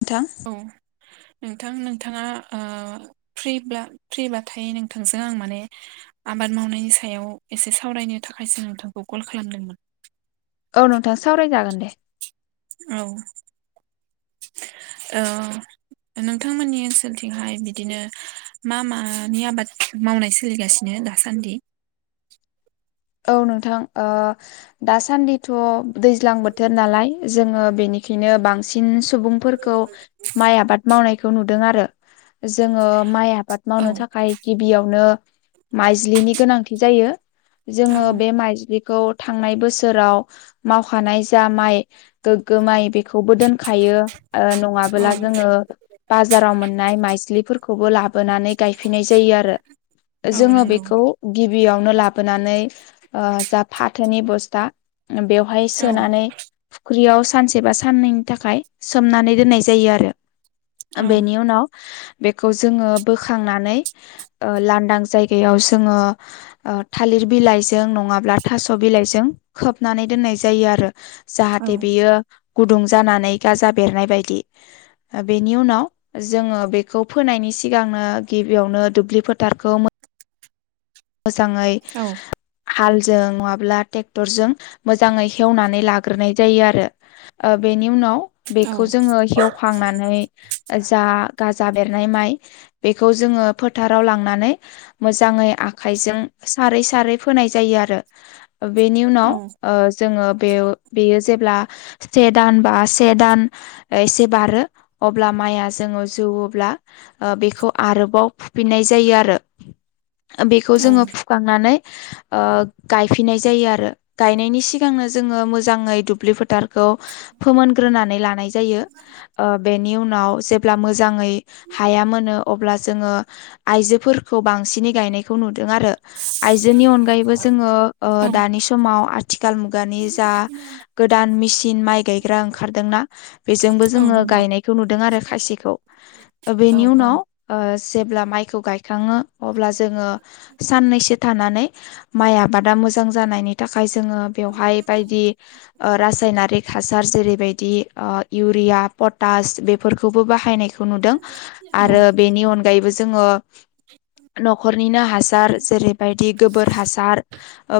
नोंथां। [inaudible] नोंथां नोंथाङा फ फ्रिबाथायायो नोंथांजों आं माने आबाद मावनायनि सायाव एसे सावरायनो थाखायसो नोंथांखौ कल खालामदोंमोन। औ नोंथां सावरायनो जागोन दे। औ आ। नोंथांमोननि ओनसोलथिंहाय बिदिनो मा मानि आबाद मावनाय सोलिगासिनो। दासान्दि। औ नोंथां दासान्दिथ' दैज्लां बोथोर नालाय जोङो बेनि बेखायनो बांसिन सुबुंफोरखौ माइ आबाद मावनायखौ नुदों आरो। जोङो माइ आबाद औ मावनो थाखाय गिबियावनो माइज्लिनि गोनांथि जायो औ जोङो बे माइज्लि खौ थांनाय बोसोराव मावखानाय जा माइ गोग्गो माइ बेखौबो दोनखायो। औ नङाबोला जोङो बाजाराव मोननाय माइस्लिफोरखौ खौबो लाबोनानै गायफिनाय जायो आरो औ जोङो नंगौ बेखौ गिबियावनो लाबोन फनानै फाथोनि बस्था बेयावहाय औ सोनानै फुख्रियाव सानसे बा साननैनि थाखाय सोमनानै दोननाय जायो आरो- औ बेनि उनाव बेखौ जोङो बोखांनानै लांदां जायगायाव जोङो थालिर बिलाइजों नङाब्ला थास' बिलाइजों खोबनानै दोननाय जायो आरो औ जाहाथे बियो गुदुं जानानै गाजा बेरनाय बायदि। बेनि उनाव जोङो बेखौ फोनायनि सिगांनो गिबियावनो दुब्लि फोथारखौ मोजाङै औ हालजों मङाब्ला ट्रेक्टरजों मोजाङै हेवनानै लाग्रोनाय जायो आरो बेनि उनाव बेखौ औ जोङो हेवखांनानै- जा गाजा बेरनाय माइ बेखौ जोङो फोथाराव लांनानै मोजाङै आख आखाइजों सारै सारै फोनाय जायो आरो बेनि उनाव जोङो बेयो जेब्ला से दान बा से दान एसे बारो अब्ला म माइआ जोङो जौब्ला बेखौ आरोबाव फुफिननाय जायो आरो अ अ बेखौ जोङो फुखांनानै गायफिननाय जायो आरो गायनायनि सिगांनो जोङो मोजाङै दुब्लि फोथारखौ फोमोनग्रोनानै लानाय जायो ओ बेनि उनाव जेब्ला मोजाङै हा हाया मोनो अब्ला जोङो आइजोफोरखौ बांसिनै गायनायखौ नुदों आरो आइजोनि अनगायैबो जोङो औ दानि समाव आथिखाल मुगानि जा गोदान मेचिन माइ गायग्रा ओंखारदोंना बेजोंबो औ जोङो नंगौ गायनायखौ नुदों आरो खायसेखौ औ बेनि उनाव जेब्ला माइखौ गायखाङो अब्ला जोङो साननैसो थानानै माइ आबादा मोजां जानायनि थाखाय आ जोङो बेवहाय बायदि रासायनारिक हासार जेरैबायदि इउरिया पटास बेफोरखौबो बाहायनाय खौ नुदों आरो बेनि अनगायैबो जोङो न'खर हासार जेरैबायदि गोबोर हासार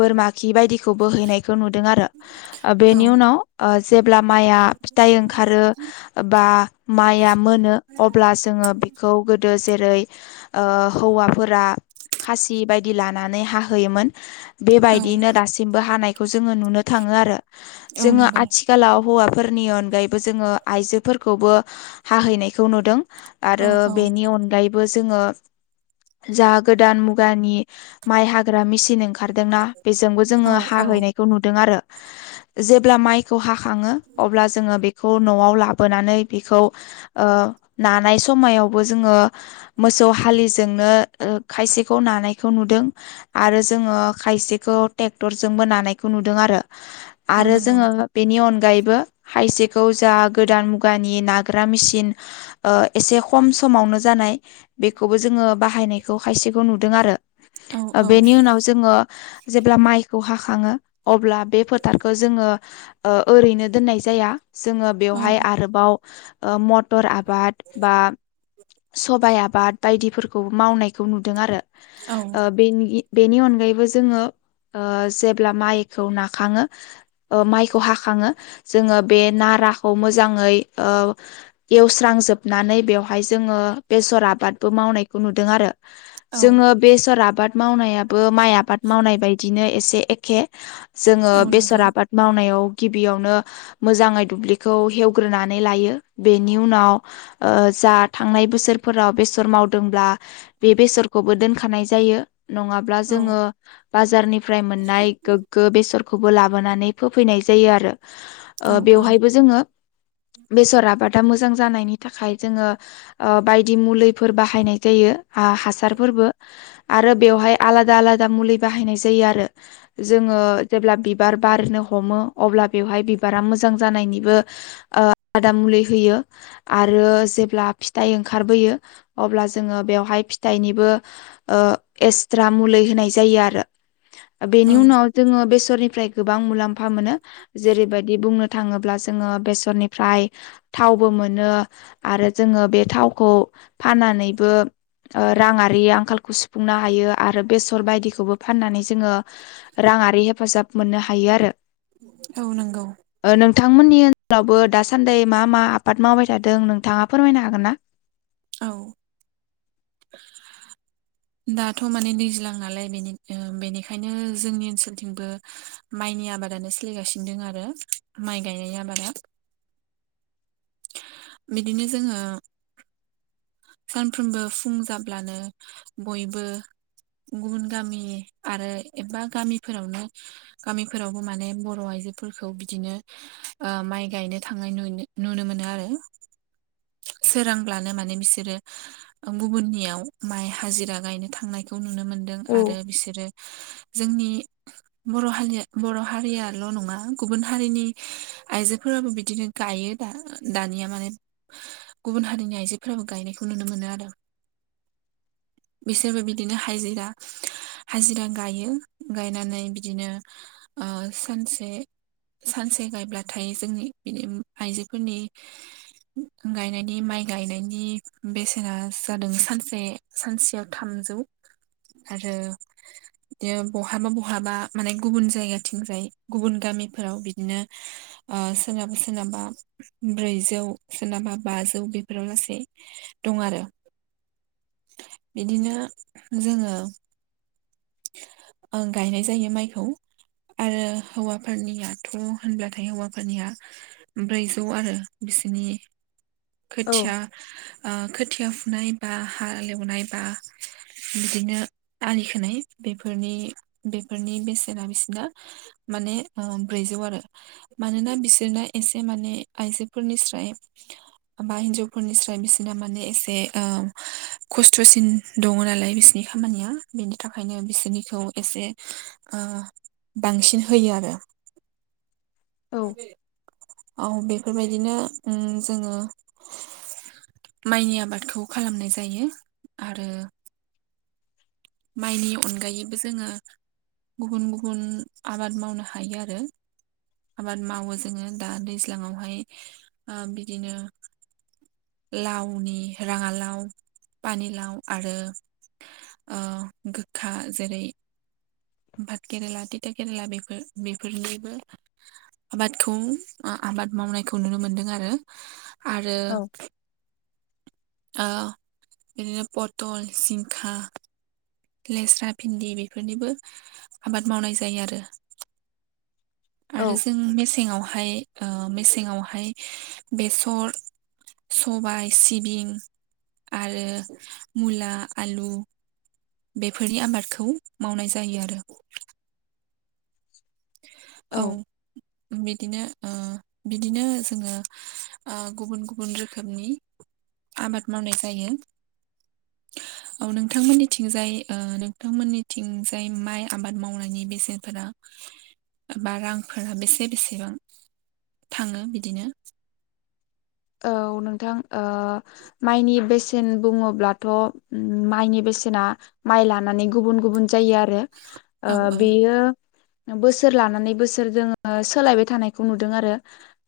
बोरमा खि बायदिखौ बोहैनायखौ नुदों आरो औ बेनि उनाव अब्ला माइआ फिथाइ ओंखारो बा माइआ मोनो अब्ला जोङो बेखौ गोदो जेरै जै हौवाफोरा औ बेबायदियैनो दासिमबो हानायखौ जोङो नुनो थाङो आरो औ जोङो नंगौ आथिखालाव हौवा फोरनि अनगायैबो जोङो आइजोफोरखौबो हाहैनायखौ नुदों औ आरो औ बेनि अनगायैबो जोङो जा गोदान मुगानि माइ हाग्रा मेसिन ओंखारदोंना बेजोंबो जोङो औ औ हाहैनायखौ नुदों आरो जेब्ला माइखौ हाखाङो अब्ला जोङो बेखौ न'आव ला लाबोनानै बिखौ ओ नानाय समावबो जों ओ मोसौ हालिजों आङ खायसेखौ नानायखौ नुदों आरो जोङो खायसेखौ ट्रेक्टरजोंबो नानायखौ नुदों आरो औ आरो नंगौ जोङो बेनि अनगा गायैबो खायसेखौ जा गोदान मुगानि नाग्रा मेचिन ओ एसे खम सम समावनो जानाय बेखौबो जोङो बाहायनाय खायसेखौ नुदों औ आरो बेनि उनाव जोङो जेब्ला माइखौ हाखाङो अब्ला बे फोथारखौ जोङो ओरैनो दोननाय जाया जोङो बेवहाय आरोबाव मटर आबाद बा सबाइ आबाद बायदिफोरखौ मावनायखौ नुदों आरो औ बेनि बेनि अनगायैबो जोङो जेब्ला माइखौ नाखाङो माइखौ हाखाङो जोङो बे नाराखौ मोजाङै एवस्रांजोबनानै बेवहाय जोङो बेसर आबादबो मावनायखौ नुदों आरो औ जोङो बेसर आबाद मावनाया बो माइ आबाद मावनाय बायदिनो एसे एखे जोङो औ बेसर नंगौ आबाद मावनायाव गिबियावनो मोजाङै दुब्लिखौ हेवग्रोनानै लायो बेनि उनाव जात थांनाय बोसोरफोराव बेसर मावदोंब्ला बे बेसरखौबो दोनखानाय जायो नङाब्ला औ जोङो बाजारनिफ्राय मोननाय गोग्गो बेसर लाबोनानै फो फैनाय जायो आरो औ औ बेवहायबो जोङो बेसर आबादा मोजां जानायनि थाखाय जोङो बायदि मुलिफोर बाहायनाय जायो हासारफोरबो आरो बेवहाय आलादा आलादा आलादा मुलि बाहायनाय जायो आरो जों ओ जेल्बा बिबार बारनो हमो अ बेहाय बिबारा मोजां जानायनिबो आदा मुलि होयो आरो जेब्ला फिथाइ ओंखारबोयो अब्ला जोङो बेवहाय फिथाइनिबो एक्सट्रा मुलि होनाय जायो आरो औ बेनि उनाव जोंओ बेसरनिफ्राय गोबां मुलाम्फा मोनो जेरैबायदि बुंनो थाङोब्ला जोङो बेसरनिफ्राय थावबो मोनो आरो जोङो बे थावखौ फाननानैबो राङारि आंखालखौ सुफुंनो हायो आरो बेसर बायदिखौबो फाननानै जोङो रां आरि हेफाजाब मोननो हायो आरो। औ नोंगौ। ओ नोंथांमोननि ओनसोलावबो दासान्दि मा मा आबाद मावबाय थादों नोंथाङा फोरमायनो हागोन ना? औ। दाथ' माने दैज्लां नालाय बेनि बेनिखायनो जोंनि ओनसोलथिंबो माइ नि आबादानो सोलिगासिनो दों आरो माइ गायनाय आबादा बिदिनो जोङो। सानफ्रोमबो फुं जाब्लानो बयबो गुबुन गामि आरो एबा गामिफोरावनो गामिफोरावबो माने बर' आय जो फोरखौ बिदिनो ओ माइ गायनो थांनाय नुनो मोनो आरो। सोरांब्लानो माने बिस सोरो गुबुननियाव माइ हाजिरा गायनो थांनायखौ नुनो मोनदों औ आरो बिसोरो जोंनि बर' हारिया बर' हारियाल' नङा गुबुन हारिनि आइजोफोराबो बिदिनो गायो। यो दा दानिया माने गुबुन हारिनि आइजोफोराबो गायनायखौ नुनो मोनो आरो बिसोरबो बिदिनो हाइजिरा हाजिरा गायो गायनानै बिदिनो ओ सानसे सानसे गायब्लाथाय जोंनि बिदि आइजोफोरनि गायनायनि माइ गायनायनि बेसेना जादों सानसे सानसेयाव थामजौ आरो बिदिनो बहाबा बहाबा माने गुबुन जायगाथिंजाय गुबुन गामिफोराव बिदिनो। ओ सोरनाबा सोरनाबा ब्रैजौ सोरनाबा बाजौ बेफोराव लासै। दं आरो बिदिनो जोङो ओं गायनाय जायो माइखौ। आरो हौवाफोरनियाथ' होनब्लाथाय हौवाफोरनिया ब्रैजौ आरो बि सिनि औ खोथिया ओ खोथिया फुनाय बा हालेवनाय बा बिदिनो आलि खोनाय बेफोरनि बेफोरनि बेसेना बिसिना माने ओ ब्रैजौ आरो। मानोना बिसोरना एसे माने आइजोफोरनिस्राय बा हिनजावफोरनिस्राय बिसोर माने एसे ओ खस्थ'सिन दङ नालाय बिसिनि खामानिया बेनि थाख खायनो बिसोरनिखौ एसे ओ बांसिन होयो आरो। औ औ बेफोरबायदिनो ओं जोङो माइनि आबादखौ खालामनाय जायो आरो माइनि अनगायैबो जोङो गुबुन गुबुन आबाद मावनो हायो आरो। आबाद मावो जोङो दा दैज्लाङावहाय ओ बिदिनो लावनि राङालाव, पानिलाव आरो ओ गोखा जेरै भाद केेरेला थिथा केरेला बेफोर बेफोरनिबो आबादखौ आबाद मावनायखौ नुनो मोनदों आरो आरो औ ओ बिदिनो पटल, जिंखा लेस्रा, भिन्दि बेफोरनिबो आबाद मावनाय जायो आरो। आरो औ जों मेसेङावहाय ओ मेसेंआवहाय बेसर सबाय, सिबिं आरो मुला, आलु बेफोरनि आबादखौ मावनाय जायो आरो। औ बिदिनो ओ बिदिनो जोङो गुबुन गुबुन रोखोमनि आबाद मावनाय जायो। औ नोंथांमोननिथिंजाय ओ नोंथांमोननिथिंजाय माइ आबाद मावनायनि बेसेनफोरा बा रांफोरा बेसे बेसेबां? थाङो बिदिनो औ नोंथां ओ माइनि बेसे न बुङोबाथ' माइनि बेसेना माइ लानानै गुबुन-गुबुन जायो आरो ओ औ औ बेयो बोसोर लानानै बोसोर जोङो सोलायबाय थानायखौ नुदों आरो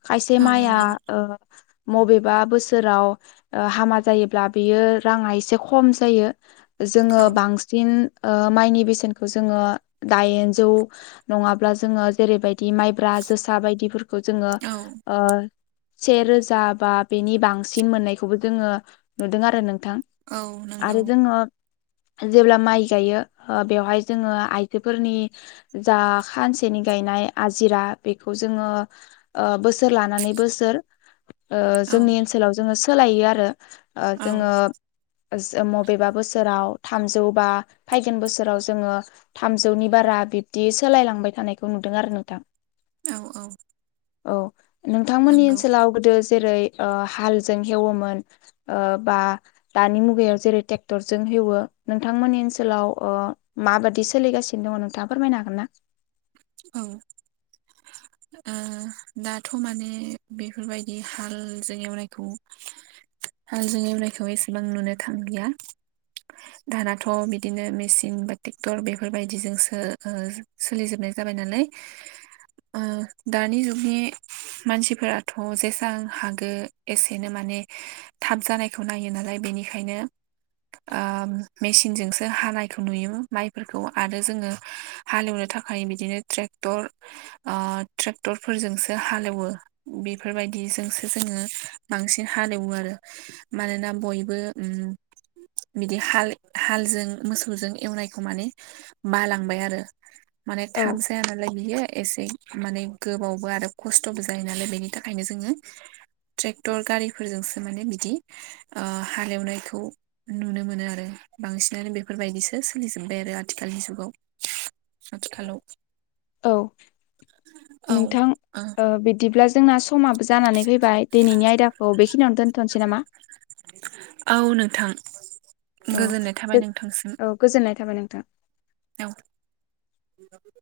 खायसे औ माइआ नंगौ ओ बबेबा बोसोराव हामा जायोब्ला बियो राङा एसे खम जायो जोङो औ बांसिन ओ माइनि बेसेनखौ जोङो दाइनजौ नङाब्ला जोङो जेरैबाय दि माइब्रा जोसा बायदिफोरखौ जोंङो औ ओ से रोजा बा बेनि बांसिन मोननायखौबो जोङो नुदों आरो नों थां औ नंगौ आरो जोङो जेब्ला माइ गायो बेवहाय जोङो आइजोफोरनि जा खानसेनि गा गायनाय आजिरा बेखौ जोङो ओ बोसोर लानानै बोसोर ओ औ जोंनि ओनसोलाव जोङो सोलायो आरो औ जोङो मबेबा बोसोराव थामजौ बा फैगोन बोसोराव जोङो थामजौनि बारा बिब्दि सोलायलांबाय थानायखौ नुदों आरो नोंथां औ-औ औ नोंथांमोननि ओनसोलाव गोदो जेरै ओ हालजों हेवोमोन ओ बा दानि मुगायाव जेरै ट्रेक्टर जों हेउवो नोंथांमोननि ओनसोलाव ओ माबादि सोलिगासिनो दङ नोंथाङा फोरमायनो हागोन ना औ ओ दाथ' माने बेफोरबायदि हालजों एवनायखौ हालजों एवनायखौ एसेबां नुनो थांलिया दानाथ' बिदिनो मेसिन बा टेक्टर बेफोरबायदिजों सो ओ सोलिजोबनाय जाबाय नालाय ओ दानि जुगनि मानसिफोराथ' जेसां हागो एसेनो मान माने थाब जानायखौ नायो नालाय बेनिखायनो ओ मेसिनजोंसो हानायखौ नुयो माइफोरखौ आरो जोङो हालेवनो थाखाय बि बिदिनो ट्रेक्टर ओ ट्रेक्टर फोरजोंसो हालेवो बिफोरबायदि जोंसो जोङो बांसिन हालेवो आरो मानोना बयबो उम बिदि हाल हालजों मोसौजों एवनायखौ माने बालांबाय आरो माने औ थाब जाया नालाय बियो एसे माने गोबावबो आरो खस्थ'बो जायो नालाय बेनि थाखायनो जोङो ट्रेक्टर गारिफोरजोंसो माने बिदि ओ हालेवनायखौ नुनो मोनो आरो बांसिनानो बेफोरबायदिसो सोलिजोब्बाय आरो आथिखालनि जुगाव आथिखालाव औ औ नोंथां औ ओ बिदिब्ला जोंना समाबो जानानै फैबाय दिनैनि आयदाखौ बेखिनियावनो दोन्थ'नोसै नामा औ नोंथां गोजोननाय थाबाय नोंथांसिम औ-औ गोजोननाय थाबाय नोंथां औ